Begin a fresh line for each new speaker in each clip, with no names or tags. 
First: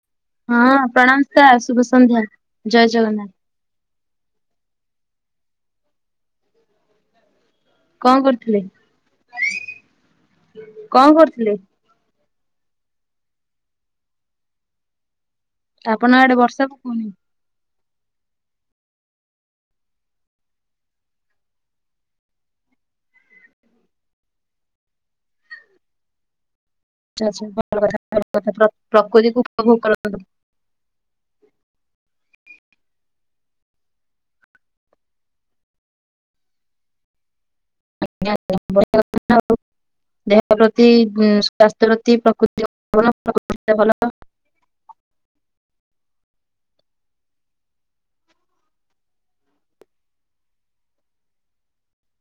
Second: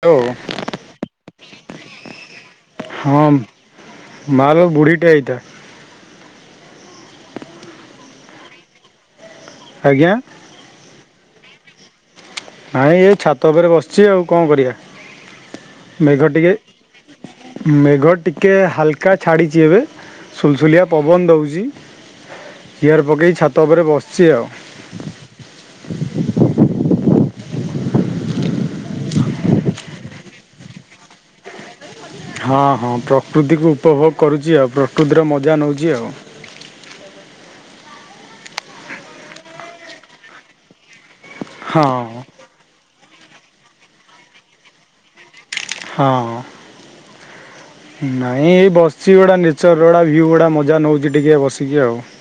Hello
ହଁ ପ୍ରଣାମ sir ଶୁଭ ସନ୍ଧ୍ୟା ଜୟ
ହଁ
ଜଗନ୍ନାଥ।
ମାଲୋ ବୁଢ଼ୀଟେ ହେଇଥା।
କଁ କରୁଥିଲେ।
ଆଜ୍ଞା।
କଣ କରୁଥିଲେ?
ନାଇଁ ଏ ଛାତ ଉପରେ ବସିଛି ଆଉ କଣ କରିବା
ଆପଣଙ୍କ
ମେଘ
ଆଡେ
ଟିକେ
ବର୍ଷା ପକଉନି?
ମେଘ ଟିକିଏ ହାଲକା ଛାଡ଼ିଛି ଏବେ ସୁଲସୁଲିଆ ପବନ ଦଉଛି। ଚିଆର ପକେଇକି ଛାତ ଉପରେ ବସିଛି ଆଉ।
ଆ ଆଚ୍ଛା ଭଲ କଥା କଥା ପ୍ରକୃତିକୁ ଉପଭୋଗ କରନ୍ତୁ।
ହଁ ହଁ ପ୍ରକୃତିକୁ ଉପଭୋଗ କରୁଛି ଆଉ ପ୍ରକୃତିର ମଜା ନଉଛି ଆଉ।
ଆଜ୍ଞା ଦେହ ପ୍ରତି ସ୍ଵାସ୍ଥ୍ୟ
ହଁ
ପ୍ରତି ପ୍ରକୃତି। ଭଲ।
ହଁ। ନାଇଁ ଏଇ ବସିଛି ଗୁଡ଼ା ନେଚର ଗୁଡ଼ା ଭିଉ ଗୁଡ଼ା ମଜା ନଉଛି ଟିକେ ବସିକି ଆଉ ୲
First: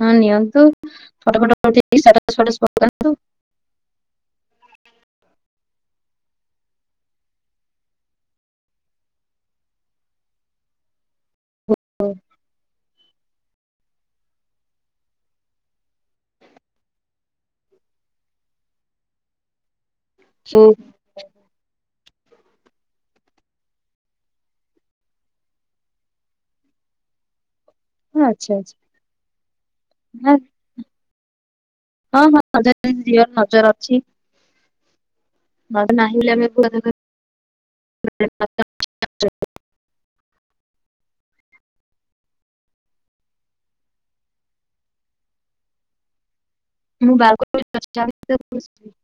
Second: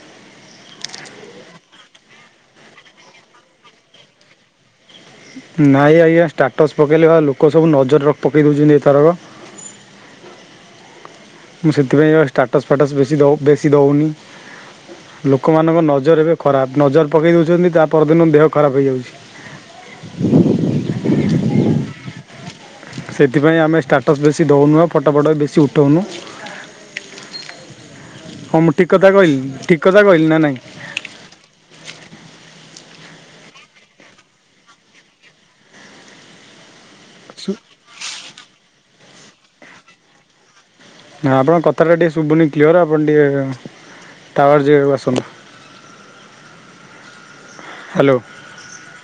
ହଁ ନିଅନ୍ତୁ ଫଟୋ ଫଟ ଉଠେଇକି ଷ୍ଟାଟସ୍ ଫାଟସ ପକୁଅନୁ।
ନାଇଁ ଆଜ୍ଞା ଷ୍ଟାଟସ୍ ପକେଇଲେ ବା ଲୋକ ସବୁ ନଜର ପକେଇ ଦେଉଛନ୍ତି ଏଥରକ। ମୁଁ ସେଥିପାଇଁ ଷ୍ଟାଟସ୍ ଫାଟସ୍ ବେଶୀ ବେଶୀ ଦଉନି। ଲୋକମାନଙ୍କ ନଜର ଏବେ ଖରାପ ନଜର ପକାଇ ଦଉଛନ୍ତି ତା ପରଦିନ ଦେହ ଖରାପ ହେଇଯାଉଛି।
ହୁଁ।
ସେଥିପାଇଁ ଆମେ ଷ୍ଟାଟସ୍ ବେଶୀ ଦେଉନୁ ଆ ଫଟୋ ଫଟ ବି ବେଶୀ ଉଠାଉନୁ।
ଆଚ୍ଛା
ହଁ ମୁଁ
ଆଚ୍ଛା
ଠିକ କଥା କହିଲି ଠିକ କଥା କହିଲି ନା ନାଇଁ?
ହଁ ହଁ ଜିବର ନଜର ଅଛି। ମ ନାହିଁ ବୋଲି ଆମେ
ସୁ
ହ୍ୟାଡ଼।
ନା ଆପଣଙ୍କ କଥାଟା ଟିକେ ଶୁଭୁନି କ୍ଲିଅର ଆପଣ ଟିକେ ଟାୱାର ଯାଗାକୁ ଆସନ୍ତୁ।
ମୁଁ ବାଲକୁନି
ହ୍ୟାଲୋ
[unintelligible]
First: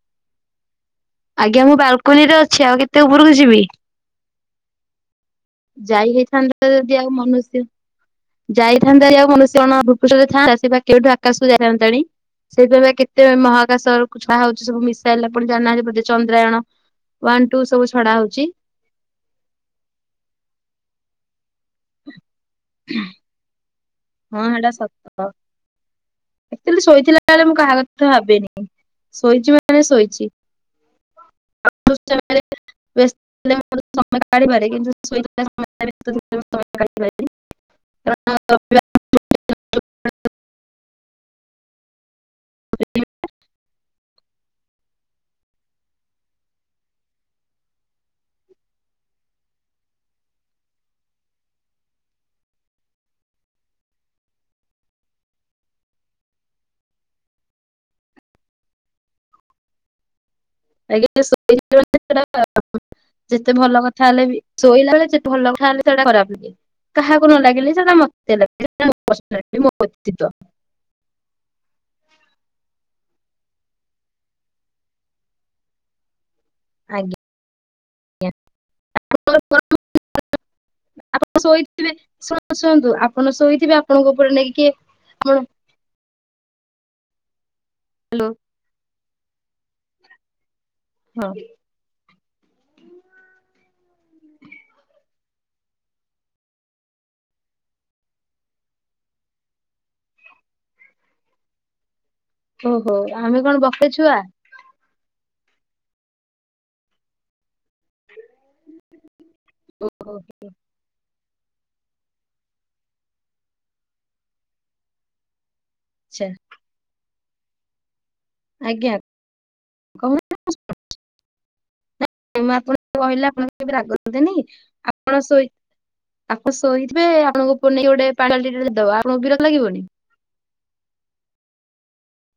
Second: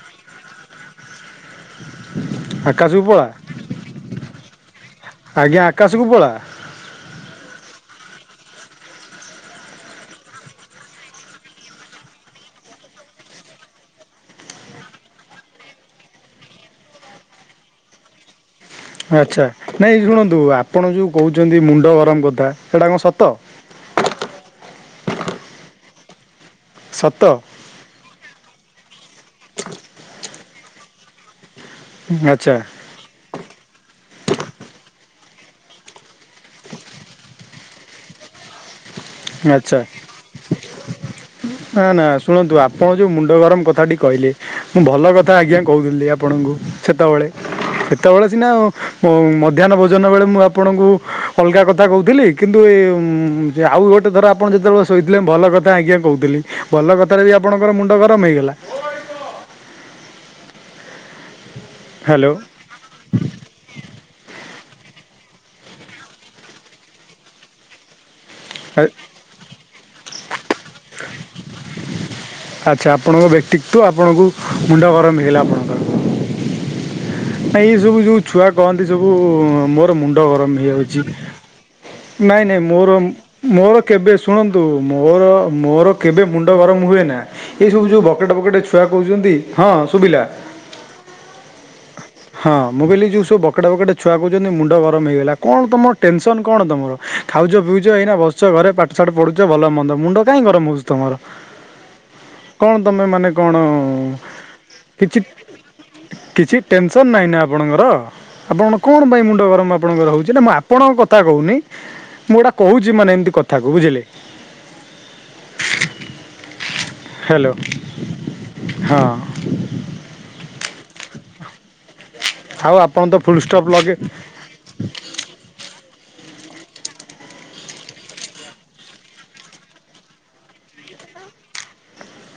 ଆଜ୍ଞା ମୁଁ ବାଲକୁନିରେ ଅଛି ଆଉ
ଆକାଶକୁ
କେତେ
ପଳା
ଉପରକୁ ଯିବି?
ଆଜ୍ଞା ଆକାଶକୁ ପଳା।
ତ ଯଦି ଆଉ ମନୁଷ୍ୟ ଯାଇଥାନ୍ତା ଆଉ କୌଣସି କଣ ଭୂ ପୃଷ୍ଠରେ ଥାନ୍ତା ସେ ପା କୋଉଠୁ ଆକାଶକୁ ଯାଇଥାନ୍ତାଣି। ସେଇଥିପାଇଁ ବା କେତେ ମହାକାଶ ଛଡା ହଉଛି ସବୁ ମିଶାଇଲେ ପୁଣି ଆପଣ ଜାଣିନାହାନ୍ତି ବୋଧେ ଚନ୍ଦ୍ରାୟଣ। ୱାନ୍ ଟୁ ସବୁ ଛଡା ହଉଛି।
ଆଚ୍ଛା ନାଇଁ ଶୁଣନ୍ତୁ ଆପଣ ଯୋଉ କହୁଛନ୍ତି ମୁଣ୍ଡ ଗରମ କଥା ସେଇଟା କଣ ସତ?
ହଁ ସେଟା ସତ ଆଚୁଅଲି
ସତ
ଶୋଇଥିଲା ବେଳେ ମୁଁ କାହା କ ତ ଭାବେନି ଶୋଇଛି ମାନେ ଶୋଇଛି। ସମୟ
ଆଚ୍ଛା
କାଢିପାରେ କିନ୍ତୁ ଶୋଇ ସମୟ କାଢିପାରେନି।
[inaudible]
କାରଣ
ଆଚ୍ଛା। ନା ନା ଶୁଣନ୍ତୁ ଆପଣ ଯୋଉ ମୁଣ୍ଡ ଗରମ କଥାଟି କହିଲେ। ମୁଁ ଭଲ କଥା ଆଜ୍ଞା କହୁଥିଲି ଆପଣଙ୍କୁ। ସେତବେଳେ। ସେତେବେଳେ ସିନା ଉଁ ମଧ୍ୟାହ୍ନ ଭୋଜନ ବେଳେ ମୁଁ ଆପଣଙ୍କୁ ଅଲଗା କଥା କହୁଥିଲି। କିନ୍ତୁ ଏ ଆଉ ଗୋଟେ ଥର ଆପଣ ଯେତେବେଳେ ଶୋଇଥିଲେ ଭଲ କଥା ଆଜ୍ଞା କହୁଥିଲି। ଭଲ କଥାରେ ବି ଆପଣଙ୍କର ମୁଣ୍ଡ ଗରମ ହେଇଗଲା।
ଆଜ୍ଞା
ହ୍ୟାଲୋ
[unintelligible] ଯେତେ ଭଲ କଥା ହେଲେ ବି ଶୋଇଲା ବେଳେ ଯେତେ ଭଲ କଥା ହେଲେ ସେଟା ଖରାପ ଲାଗେ। କାହାକୁ ନ ଲାଗିଲେ ସେଟା ମତେ ଲିଲ ମୋ ବ୍ୟତିତ।
[inaudible] ଆଚ୍ଛା ଆପଣଙ୍କ ବ୍ୟକ୍ତିତ୍ଵ ଆପଣଙ୍କୁ ମୁଣ୍ଡ ଗରମ ହେଲା
ଆଜ୍ଞା।
ଆପଣଙ୍କର। ଏଇ ସବୁ ଯୋଉ ଛୁଆ କହନ୍ତି ସବୁ ମୋର ମୁଣ୍ଡ ଗରମ ହେଇଯାଉଛି।
ଶୋଇଥିଲେ।
ନାଇଁ ନାଇଁ ମୋର ମୋର କେବେ
ଉପରେ ନେଇକି
ଶୁଣନ୍ତୁ
କିଏ
ମୋର
କଣ
ମୋର। କେବେ ମୁଣ୍ଡ ଗରମ ହୁଏ ନା ଏଇସବୁ ଯେଉଁ
ହ୍ୟାଲୋ
ବକେଟ ବକେଟ ଛୁଆ କହୁଛନ୍ତି ହଁ ଶୁଭିଲା।
ହଁ।
ହଁ ମୁଁ କହିଲି ଯଉବୁ ବକେ ବକେଡେ ଛୁଆ କହୁଛନ୍ତି ମୁଣ୍ଡ ଗରମ ହେଇଗଲା କଣ ତମର ଟେନସନ କଣ ତମର। ଖାଉଛ ପିଉଛ ଏଇନା ବସଛ ଘରେ ପାଠଶାଠ ପଢୁଛ ଭଲ ମନ୍ଦ ମୁଣ୍ଡ କାାଇଁ ଗରମ ହଉଛି ତମର। କଣ
ଓହୋ
ତମେ ମାନେ
ଆମେ
କଣ?
ବକେଟେ ଛୁଆ
କିଛି କିଛି ଟେନସ ନାହିଁ ଆପଣଙ୍କର। ଆପଣ କଣ ପାଇଁ ମୁ ଗରମ ଆପଣଙ୍କର
ଓହୋ
ରହୁଛି ନା। ମୁଁ ଆପଣଙ୍କ କ କଥା କହୁନି ମୁଁ ହେଟା କହୁଛି ମାନେ ଏମତି କଥାକୁ ବୁଝିଲେ।
ଆଛା।
ହାଲୋ।
ଆଜ୍ଞା କହୁନ ମୁଁ
ଆଉ
ଆପଣ
ତ
କହିଲେ
ଫୁଲ
ଆପଣ
ଷ୍ଟପ୍
କେବେ
ଲଗେ
ରାଗନ୍ତିନି। ଆପଣ ସୋଇ ଆପଣ ସୋଇଥିବେ ଆପଣଙ୍କ ଉପ ନେଇ ଗୋଟେ ବା ଆପଣଙ୍କୁ ବିରକ୍ତ ଲାଗିବନି।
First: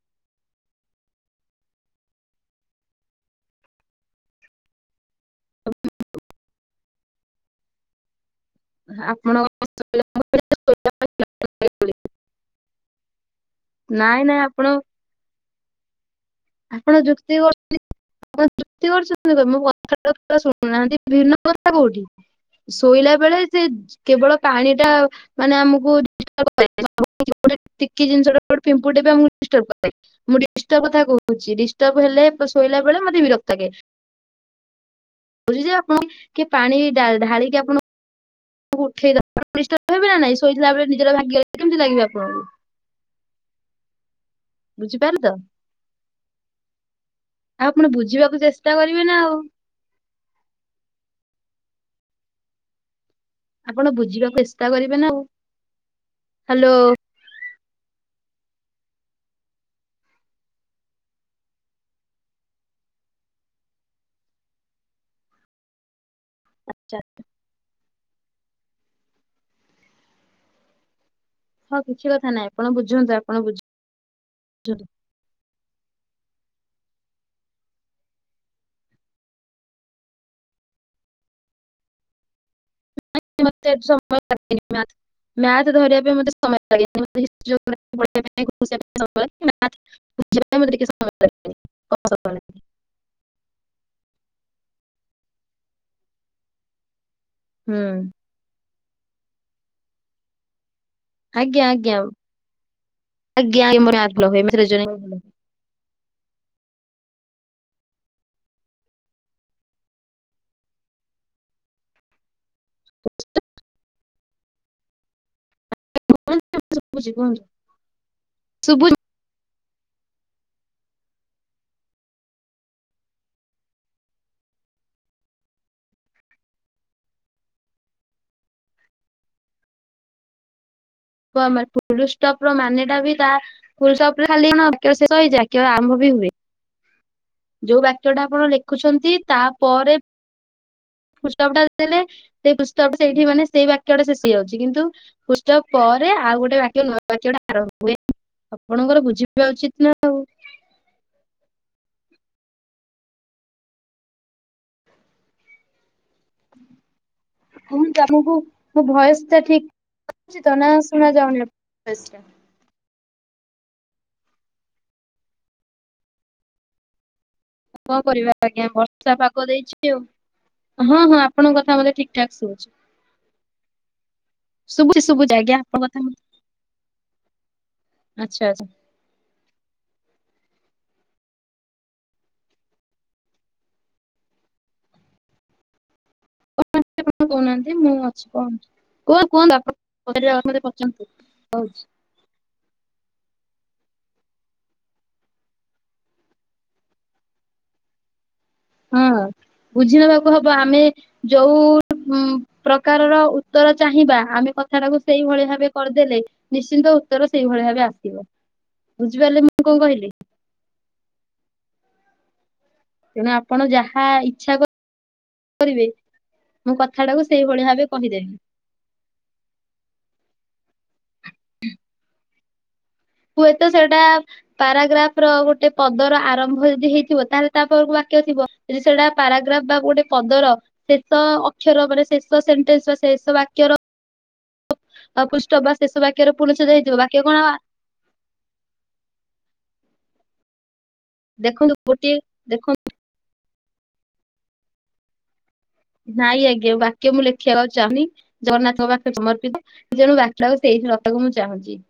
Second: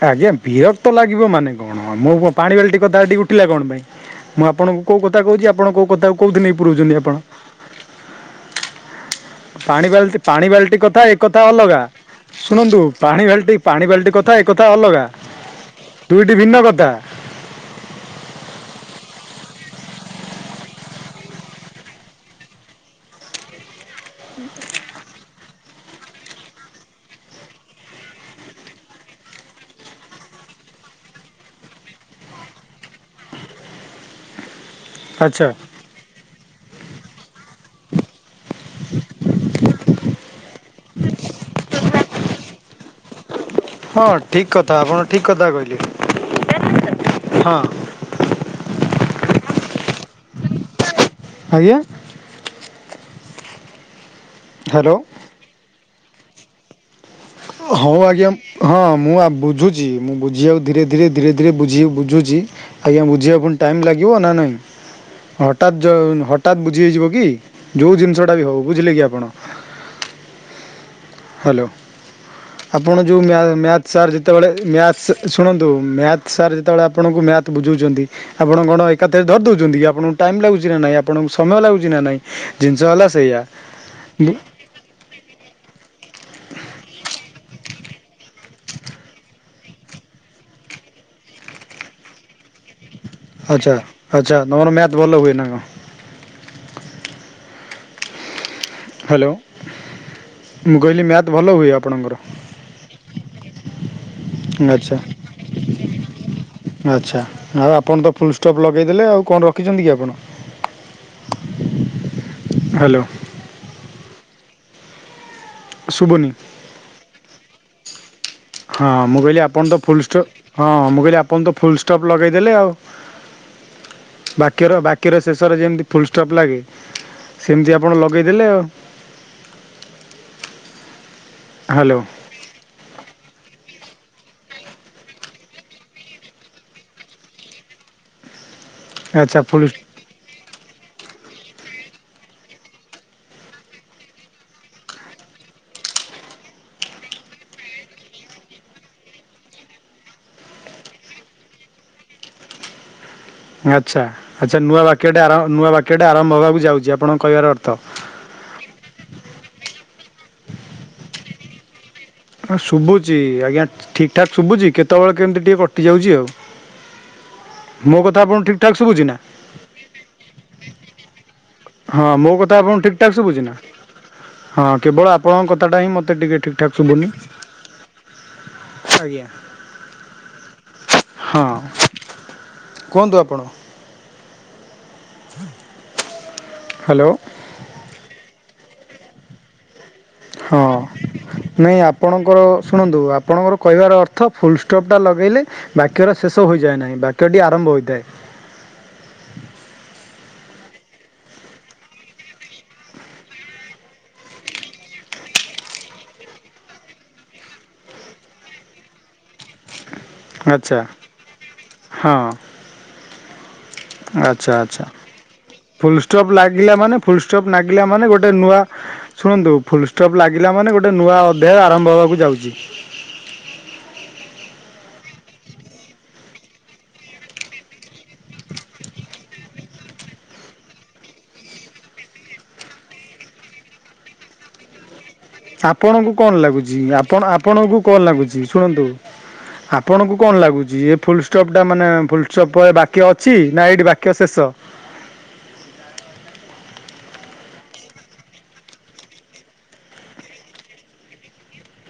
ଆଜ୍ଞା ବିରକ୍ତ ଲାଗିବ ମାନେ କଣ? ମୁ କଣ ପାଣି ବାଲ୍ଟି କଥା ଏଠି ଉଠିଲା କଣ ପାଇଁ। ମୁଁ ଆପଣଙ୍କୁ କୋଉ କଥା କହୁଛି ଆପଣ କେଉଁ କଥାକୁ କୋଉଠି ନେଇ ପୁରଉଛନ୍ତି। ଆପଣ
ଆପଣ
ପାଣି ବାଲ୍ଟି ପାଣି ବାଲ୍ଟି କଥା ଏକଥା ଅଲଗା। ଶୁଣନ୍ତୁ ପାଣି ବାଲଟି ପାଣି ବାଲ୍ଟି
ନାଇଁ
କଥା
ନାଇଁ ଆପଣ
ଏକଥା ଅଲଗା। ଦୁଇଟି ଭିନ୍ନ କଥା।
[unintelligible] [unintelligible] କଥାଟା ପୁରା ଶୁଣୁନାହାନ୍ତି ଭିନ୍ନ କଥା କୋଉଠି। ଶୋଇଲା ବେଳେ ଯେ କେବଳ ପାଣି ଟା ମାନେ ଆମକୁ [unintelligible] ମୁଁ ଡିଷ୍ଟର୍ବ କଥା କହୁଛି ଡିଷ୍ଟର୍ବ ହେଲେ ଶୋଇଲା ବେଳେ ମତେ ବିରକ୍ତ୍ ଲାଗେ।
ଆଚ୍ଛା
ବ ଯେ ଆପଣ କି ପାଣି ଢାଳିକି ଆପଣ ଉଠେଇ ହେ ନା ନାଇଁ ଶୋଇଥିଲା ବେଳେ ନିଦ ଟା ଭାଙ୍ଗିଗଲେ କେମିତି ଲାଗିବ ଆପଣଙ୍କୁ।
ହଁ। ଠିକ୍ କଥା ଆପଣ
ବୁଝିପାରିଲେ
ଠିକ୍
ତ
କଥା କହିଲେ ହଁ।
ଆ ବୁଝିବାକୁ ଚେ ଷ୍ଟା କରିବେ ନା ଆଉ।
ଆଜ୍ଞା।
ଆପଣ ବୁଝିବାକୁ ଚେଷ୍ଟା
ହ୍ୟାଲୋ।
କରିବେ ନା ଆଉ। ହାଲୋ।
ହଉ ଆଜ୍ଞା ହଁ ମୁଁ ଆ ବୁଝୁଛି ମୁଁ ବୁଝିବାକୁ ଧୀରେ ଧୀରେ ଧୀରେ ଧୀରେ ବୁଝି- ବୁଝୁଛି। ଆଜ୍ଞା ବୁଝିବା ପୁଣି ଟାଇମ୍ ଲାଗିବ ନା ନାଇଁ ହଠାତ୍ ଯୋଉ ହଟା ହଠାତ୍ ବୁଝି
ଆଚ୍ଛା
ହେଇଯିବ କି? ଯୋଉ ଜିନିଷଟା ବି ହଉ ବୁଝିଲେ କି ଆପଣ। ହାଲୋ
ହଁ କିଛି କଥା ନାହିଁ
ଆପଣ
ବୁଝନ୍ତୁ
ଯେଉଁ
ବୁଝ
ମ୍ୟାଥ୍ ସାର୍ ଯେତେବେଳେ ମ୍ୟାଥ୍ସ୍ ଶୁଣନ୍ତୁ ମ୍ୟାଥ ସାର୍ ଯେତେବେଳେ ଆପଣଙ୍କୁ ମ୍ୟାଥ୍ ବୁଝଉଛନ୍ତି ଆପଣ କଣ ଏକାଥରେ ଧରି ଦଉଛନ୍ତି କି ଆପଣଙ୍କୁ ଟାଇମ ଲାଗୁଛି ନା ନାଇଁ ଆପଣଙ୍କୁ ସମୟ ଲାଗୁଛି ନା ନାଇଁ। ଜିନିଷ ହେଲା ସେଇଆ ବୁ
ମ୍ଯା ମ୍ୟାଥ ଧରିବା ପାଇଁ ମତେ ସମୟ ଲାଗେନି [unintelligible] [unintelligible]
ଆଚ୍ଛା ଆଚ୍ଛା ତମର ମ୍ୟାଥ ଭଲ ହୁଏ ନା କ
ହୁଁ।
ହାଲୋ ମୁଁ କହିଲି ମ୍ୟା ଭଲ
ଆଜ୍ଞା
ହୁଏ
ଆଜ୍ଞା
ଆପଣଙ୍କର
ଆଜ୍ଞା ଆଜ୍ଞା ମୋର ମ୍ୟାଥ୍ ଭଲ ହୁଏ ମ୍ୟାଥ୍ ରିଜୋନିଂ
ଆଛା।
ଭଲ ହୁଏ।
ଆଚ୍ଛା ଆଉ ଆପଣ ତ ଫୁଲ ଷ୍ଟପ୍ ଲଗେଇଦେଲେ। ଆଉ କଣ ରଖିଛନ୍ତି କି ଆପଣ? ହାଲୋ। ଶୁବୁନି।
ଶୁବୁଛି କହନ୍ତୁ।
ହଁ ମୁଁ କହିଲି ଆପଣ ତ ଫୁଲଷ୍ଟପ୍ ହଁ ମୁଁ କହିଲି ଆପଣ ତ ଫୁଲ ଷ୍ଟପ୍ ଲଗେଇଦେଲେ ଆଉ। ବାକିଅ ର ବାକିଅର ଶେଷରେ ଯେମତି ଫୁଲଷ୍ଟପ୍ ଲାଗେ ସେମିତି ଆପଣ ଲଗେଇଦେଲେ ଆଉ।
ତ ଆମାର
ହ୍ୟାଲୋ
ପରୁଷ। [unintelligible] ଯୋଉ ବାକ୍ୟ ଟା ଆପଣ ଲେଖୁଛନ୍ତି
ଆଚ୍ଛା
ତାପରେ
[inaudible]
ଫୁଲ୍ ଷ୍ଟପ ଟା ଦେଲେ ସେଇ ଫୁଲ୍ ଷ୍ଟପ ଟା ସେଇଠି ମାନେ ସେଇ ବାକ୍ୟଟା ଶେଷ ହେଇଯାଉଛି କିନ୍ତୁ ଫୁଲ୍ ଷ୍ଟପ ପରେ ଆଉ ଗୋଟେ ବାକ୍ୟ ନୂଆ ବାକ୍ୟଟା ଆରମ୍ଭ ହୁଏ ଆପଣଙ୍କର ବୁଝିବା ଉଚିତ ନା ଆଉ।
ଆଚ୍ଛା ଆଚ୍ଛା ନୂଆ ବାକ୍ୟଟେ ଆର ନୂଆ ବାକ୍ୟଟେ ଆରମ୍ଭ ହେବାକୁ ଯାଉଛି ଆପଣଙ୍କ କହିବାର ଅର୍ଥ
ହଁ ତମକୁ ମୋ ଭଏସ ଟା ଠିକ ଯାଉଛି ତ ନା ଶୁଣା ଯାଉନି ଭଏସ ଟା?
ହଁ ଶୁଭୁଛି ଆଜ୍ଞା ଠିକ୍ ଠାକ୍ ଶୁଭୁଛି କେତେବେଳେ କେମିତି ଟିକେ କଟିଯାଉଚି ଆଉ।
କଣ
ମୋ କଥା
କରିବା
ଆପଣଙ୍କୁ ଠିକ
ଆଜ୍ଞା
ଠାକ୍ ସୁବୁଛି
ବର୍ଷା
ନା?
ପାଗ ଦେଇଛି ଆଉ ହଁ ହଁ ଆପଣଙ୍କ କଥା ମତେ
ହଁ
ଠିକ ଠାକ
ମୋ କଥା
ଶୁଭୁଛି
ଆପଣଙ୍କୁ ଠିକ୍ ଠାକ୍ ଶୁବୁଛି ନା? ହଁ
ଶୁଭୁଛି
କେବଳ
ଶୁଭୁଛି
ଆପଣଙ୍କ
ଆଜ୍ଞା
କଥାଟା ହିଁ
କଥା
ମୋତେ ଟିକେ ଠିକ୍ ଠାକ୍ ଶୁଭୁନି।
ଆଚ୍ଛା ଆଚ୍ଛା।
ଆଜ୍ଞା ହଁ କୁହନ୍ତୁ ଆପଣ। [inaudible] ହ୍ୟାଲୋ
[unintelligible] କହୁନାହାନ୍ତି ମୁଁ ଅଛି କୁହନ୍ତୁ କୁହନ୍ତୁ କୁହନ୍ତୁ ଆପଣ
ହଁ ନାଇଁ
[unintelligible]
ଆପଣଙ୍କର ଶୁଣନ୍ତୁ ଆପଣଙ୍କର କହିବାର ଅର୍ଥ ଫୁଲ ଷ୍ଟପ୍ ଟା ଲଗେଇଲେ ବାକ୍ୟର ଶେଷ ହୋଇଯାଏ ନାହିଁ ବାକ୍ୟଟି ଆରମ୍ଭ ହୋଇଥାଏ।
ହଁ ବୁଝି ନବାକୁ ହବ ଆମେ ଯୋଉ ଉଁ ପ୍ରକାରର ଉତ୍ତର ଚାହିଁବା ଆମେ କଥାଟାକୁ ସେଇଭଳି ଭାବେ କରିଦେଲେ। ନିଶ୍ଚିନ୍ତ ଉତ୍ତର ସେଇଭଳି ଭାବେ ଆସିବ ବୁଝିପାରିଲେ ମୁଁ କଣ କହିଲି?
ଆଚ୍ଛା ହଁ।
ତେଣୁ ଆପଣ ଯାହା
ଆଚ୍ଛା
ଇଚ୍ଛା କର
ଆଚ୍ଛା ଫୁଲ୍ ଷ୍ଟପ୍ ଲାଗିଲା ମାନେ ଫୁଲ୍
କଥାଟାକୁ
ଷ୍ଟପ୍
ସେଇଭଳି
ଲାଗିଲା
ଭାବେ
ମାନେ ଗୋଟେ
କହିଦେବି।
ନୂଆ ଶୁଣନ୍ତୁ ଫୁଲ୍ ଷ୍ଟପ୍ ଲାଗିଲା ମାନେ ଗୋଟେ ନୂଆ ଅଧ୍ୟାୟ ଆରମ୍ଭ ହେବାକୁ ଯାଉଛି।
ହୁଏତ ସେଇଟା ପାରାଗ୍ରାଫ୍ ର ଗୋଟେ ପଦର ଆରମ୍ଭ ଯଦି ହେଇଥିବ ତାହେଲେ ତାପରକୁ ବାକ୍ୟ ଥିବ। ଯଦି ସେଟା ପାରାଗ୍ରାଫ ବା ଗୋଟେ ପଦର ଶେଷ ଅକ୍ଷର ମାନେ ଶେଷ ସେଣ୍ଟେନ୍ସ ବା ଶେଷ ବାକ୍ୟର ଆଉ [unintelligible]
ଆପଣଙ୍କୁ କଣ ଲାଗୁଛି ଆପଣ ଆପଣଙ୍କୁ କଣ ଲାଗୁଛି ଶୁଣନ୍ତୁ ଆପଣଙ୍କୁ କଣ ଲାଗୁଛି ଏ ଫୁଲଷ୍ଟପ୍ ଟା
ଦେଖନ୍ତୁ
ମାନେ
ଗୋଟିଏ
ଫୁଲଷ୍ଟପ୍ ପରେ
ଦେଖନ୍ତୁ
ବାକ୍ୟ ଅଛି ନା ଏଇଠ ବାକ୍ୟ ଶେଷ।
ନାଇଁ ଆଜ୍ଞା ବାକ୍ୟ ମୁଁ ଲେଖିବାକୁ ଆଉ ଚାହୁଁନି। ଜଗନ୍ନାଥଙ୍କ ପାଖରେ ସମର୍ପିତ ଜେଣୁ ବାଖ୍ୟା କୁ ସେଇଠି ରଖିବାକୁ ମୁଁ ଚାହୁଁଛି।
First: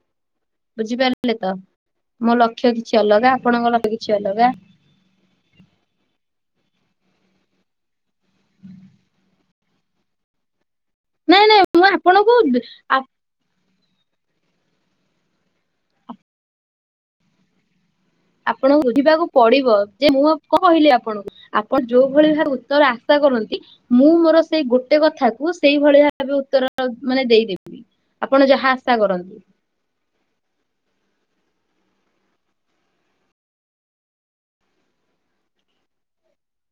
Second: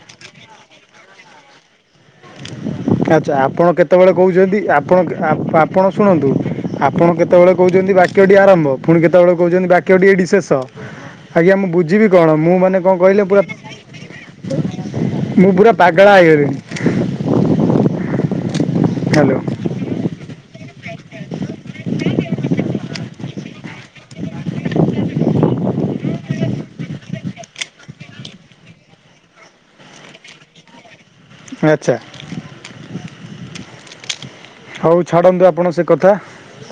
ବୁଝିପାରିଲେ ତ ମୋ ଲକ୍ଷ୍ୟ କିଛି
ଆଚ୍ଛା
ଅଲଗା
ଆପଣ
ଆପଣଙ୍କ ଲକ୍ଷ୍ୟ
କେତେବେଳେ
କିଛି ଅଲଗା।
କହୁଛନ୍ତି ଆପଣ ଆପଣ ଶୁଣନ୍ତୁ ଆପଣ କେତେବେଳେ କହୁଛନ୍ତି ବାକ୍ୟଟି ଆରମ୍ଭ ପୁଣି କେତେବେଳେ କହୁଛନ୍ତି ବାକ୍ୟ ଟି ଏଇଠି ଶେଷ
ନାଇଁ
ଆଜ୍ଞା
ନାଇଁ
ମୁଁ ବୁଝିବି କଣ
ଆପଣଙ୍କୁ
ମୁଁ ମାନେ କଣ
ଆ
କହିଲେ ପୁରା ମୁ ପୁରା ପାଗେଳା ହେଇଗଲିଣି।
ଆପଣଙ୍କୁ ବୁଝିବାକୁ
ହ୍ୟାଲୋ
ପଡ଼ିବ ଯେ ମୁଁ କଣ କହିଲି ଆପଣଙ୍କୁ ଆପଣ ଯୋଉ ଭଳି ଭାବେ ଉତ୍ତର ଆ ସା କରନ୍ତି ମୁଁ ମୋର ସେଇ ଗୋଟେ କଥାକୁ ସେଇଭଳି ଭାବେ ଉତ୍ତର ମାନେ ଦେଇଦେବି‌। ଆପଣ ଯାହା ଆଶା କରନ୍ତି‌।
ଆଚ୍ଛା। ହଉ ଛାଡ଼ନ୍ତୁ ଆପଣ ସେ କଥା।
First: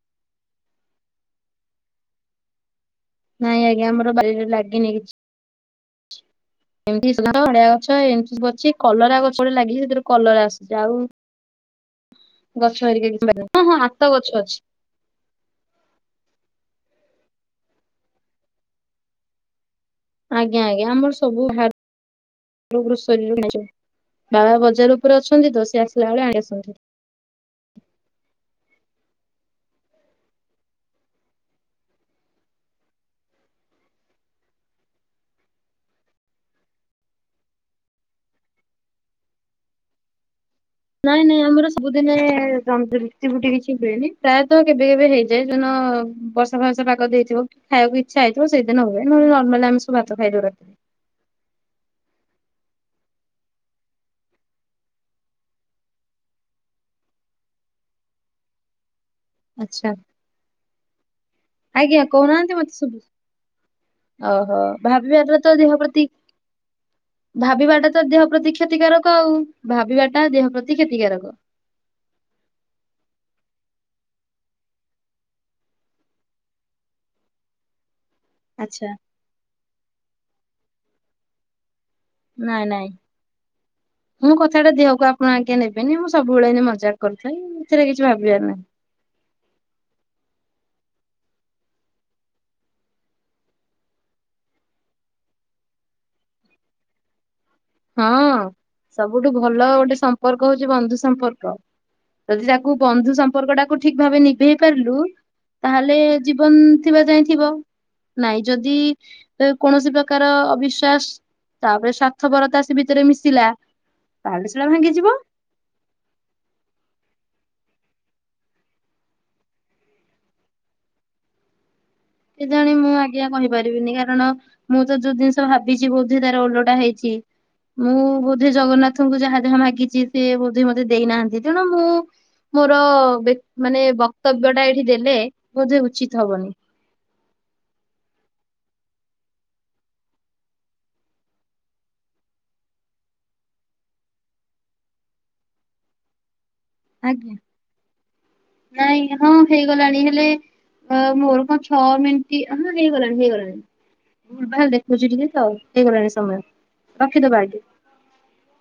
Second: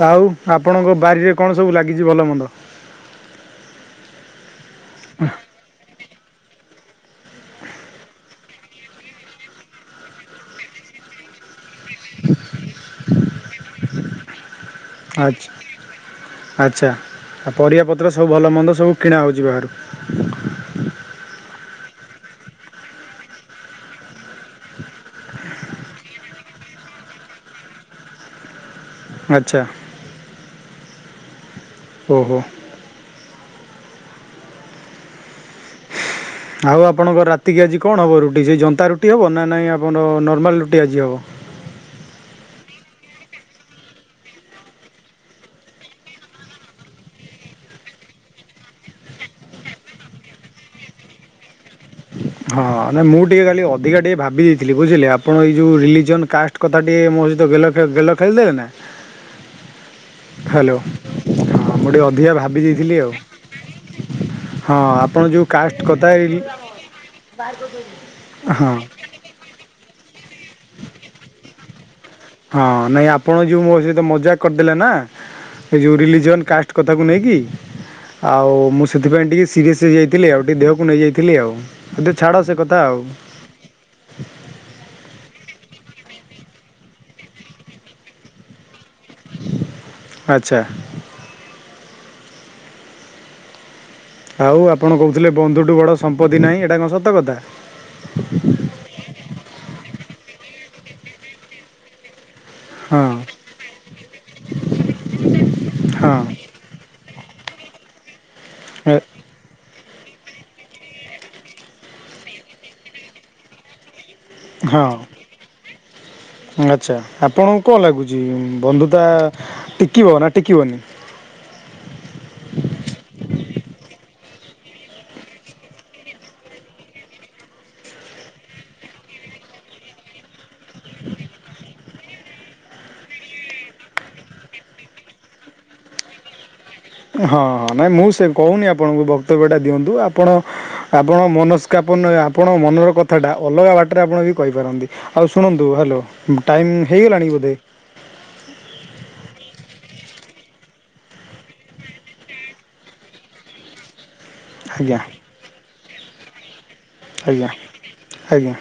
ଆଉ ଆପଣଙ୍କ ବାରିରେ କଣ ସବୁ ଲାଗିଛି ଭଲ ମନ୍ଦ?
ନାଇଁ ଆଜ୍ଞା ଆମର ବାରିରେ ଲାଗିନି କିଛି। ଏମିତି [unintelligible] ଗଛ ଏମିତି ସବୁ ଅଛି କଲରା ଗଛ ଗୋଟେ ଲାଗିଛି ସେଥିରେ କଲରା ଆସୁଛି ଆଉ ଗଛ ହେରିକା [unintelligible] ହଁ ହଁ ଆତା ଗଛ ଅଛି।
ଆଛା। ଆଛା, ଆଉ ପରିବାପତ୍ର ସବୁ ଭଲ ମନ୍ଦ ସବୁ କିଣା ହେଉଚି ବାହାରୁ।
ଆଜ୍ଞା ଆଜ୍ଞା ଆମର ସବୁ ଗ୍ରୋସରି ବାବା ବଜାର ଉପରେ ଅଛନ୍ତି ତ ସେ ଆସିଲା ବେଳେ ଆଣି ଆସନ୍ତି।
ଆଛା। ଓହୋ ଆଉ ଆପଣଙ୍କ ରାତିକି ଆଜି କଣ ହେବ? ରୁଟି ସେ ଜନ୍ତା ରୁଟି ହେବ ନା ନାହିଁ ଆପଣର ନର୍ମାଲ ରୁ
ନାଇଁ ନାଇଁ ଆମର ସବୁଦିନେ ରୁଟି ବୁଟି କିଛି ହୁଏନି, ପ୍ରାୟତଃ କେବେ କେବେ ହେଇଯାଏ ଯ ବର୍ଷ ଫାସ ପାଗ ଦେଇଥିବ କି ଖବାକୁ ଇଛା ହେଇଥିବ, ସେଇଦିନ ହୁଏ ନହଲେ ନର୍ମାଲ ସବୁ ଭାତ ଖାଇଦଉ ରାତିରେ।
ହଁ ନାଇଁ ମୁଁ ଟିକେ ଖାଲି ଅଧିକା ଟିକେ ଭାବି ଦେଇଥିଲି ବୁଝିଲେ ଆପଣ ଏଇ ଯୋଉ ରିଲିଜନ କାଷ୍ଟ କଥାଟି ମୋ ସହିତ ଗେଲ ଗେଲ ଖେଲି ଦେଲନା
ଆଛା
ହଁ ମୁଁ
ଆଜ୍ଞା
ଟିକେ ଅଧିକା
କହୁନାହାନ୍ତି
ଭାବି
ମତେ
ଦେଇଥିଲି
ସବୁ
ଆଉ
ଓହୋ
ହଁ ଆପଣ
ଭାବିବାଟା
ଯେଉଁ
ତ ଦେହ
କାଷ୍ଟ
ପ୍ରତି
କଥା
ଭାବିବାଟା ତ ଦେହ ପ୍ରତି
ହଁ
କ୍ଷତିକାରକ ଆଉ, ଭାବିବାଟା ଦେହ ପ୍ରତି କ୍ଷତିକାରକ।
ହଁ ନାଇଁ ଆପଣ ଯେଉଁ ମୋ ସହିତ ମଜାକ କରିଥିଲେ ନାଁ ଏ ଯେଉଁ ରିଲିଜିନ୍ କାଷ୍ଟ କଥାକୁ ନେଇକି ଆଉ ମୁଁ
ଆଚ୍ଛା।
ସେଥିପାଇଁ ଟିକେ ସିରିଏସ୍ ହେଇଯାଇଥିଲି ଆଉ ଟିକେ ଦେହକୁ ନେଇଯାଇଥିଲି ଆଉ ଏବେ ଛାଡ଼ ସେ
ନାଇଁ
କଥା
ନାଇଁ
ଆଉ [inaudible]
ମୁଁ କଥାଟା ଦେହକୁ ଆପଣ ଆଜ୍ଞା ନେବେନି ମୁଁ ସବୁବେଳେ ହିନି ମଜା କରିଥାଏ ମୁ ଏଥିରେ କିଛି ଭାବିବାର ନାହିଁ।
ଆଛା ଆଉ ଆପଣ କହୁଥିଲେ ବନ୍ଧୁଠୁ ବଡ ସମ୍ପତ୍ତି ନାହିଁ, ଏଇଟା କଣ ସତ କଥା।
ହଁ ସବୁଠୁ ଭଲ ଗୋଟେ ସମ୍ପର୍କ ହଉଛି ବନ୍ଧୁ ସମ୍ପର୍କ। ଯଦି ତାକୁ ବନ୍ଧୁ
ହଁ
ସମ୍ପର୍କ ଟାକୁ ଠିକ ଭାବେ ନିଭେଇ ପାରିଲୁ ତାହେଲେ
ହଁ
ଜୀବନ ଥିବା ଯାଇଥିବ ନାଇଁ ଯଦି
ଏ
ତ କୌଣସି ପ୍ରକାର ଅବିଶ୍ଵାସ, ତାପରେ ସ୍ୱାର୍ଥପରତା ସେ ଭିତରେ ମିଶିଲା ତାହେଲେ ସେଟା
ହଁ ଅ
ଭାଙ୍ଗିଯିବ
ଆଛା ଆପଣଙ୍କୁ କଣ ଲାଗୁଛି ବନ୍ଧୁତା ଟିକିବ ନା ଟିକିବନି
କେଜାଣି, ମୁଁ ଆଜ୍ଞା କହିପାରିବିନି କାରଣ ମୁଁ ତ ଯୋଉ ଜିନିଷ ଭାବିଛି ବୋଧେ, ତାର ଓଲଟା ହେଇଛି। ମୁଁ ବୋଧେ ଜଗନ୍ନାଥଙ୍କୁ ଯାହା ଯାହା ମାଗିଛି ସେ ବୋଧେ ମୋତେ ଦେଇନାହାନ୍ତି ତେଣୁ ମୁଁ ମୋର ବେ ମାନେ ବକ୍ତବ୍ୟ ଟା ଏଇଠି ଦେଲେ ବୋଧେ ଉଚିତ ହବନି।
ହଁ ହଁ ନାଇଁ ମୁଁ ସେ କହୁନି ଆପଣଙ୍କୁ ବକ୍ତବ୍ୟଟା ଦିଅନ୍ତୁ ଆପଣ ଆପଣ ମନସ୍କାପନ ଆପଣ ମନର କଥା ଟା ଅଲଗା ବାଟରେ ଆପଣ ବି କହିପାରନ୍ତି ଆଉ ଶୁଣନ୍ତୁ ହାଲୋ ଟାଇମ୍ ହେଇଗଲାଣି
ଆଜ୍ଞା,
ବୋଧେ
ନାଇଁ ହଁ ହେଇଗଲାଣି ହେଲେ ହ ମୋର କଣ ଛଅ ମିନିଟ୍ ହଁ ହେଇଗଲାଣି ହେଇଗଲାଣି। ଭୁଲ ଭଲ
ଆଜ୍ଞା
ଦେଖୁଚି ଟିକ ତ ହେଇଗଲାଣି ସମୟ।
ଆଜ୍ଞା ଆଜ୍ଞା।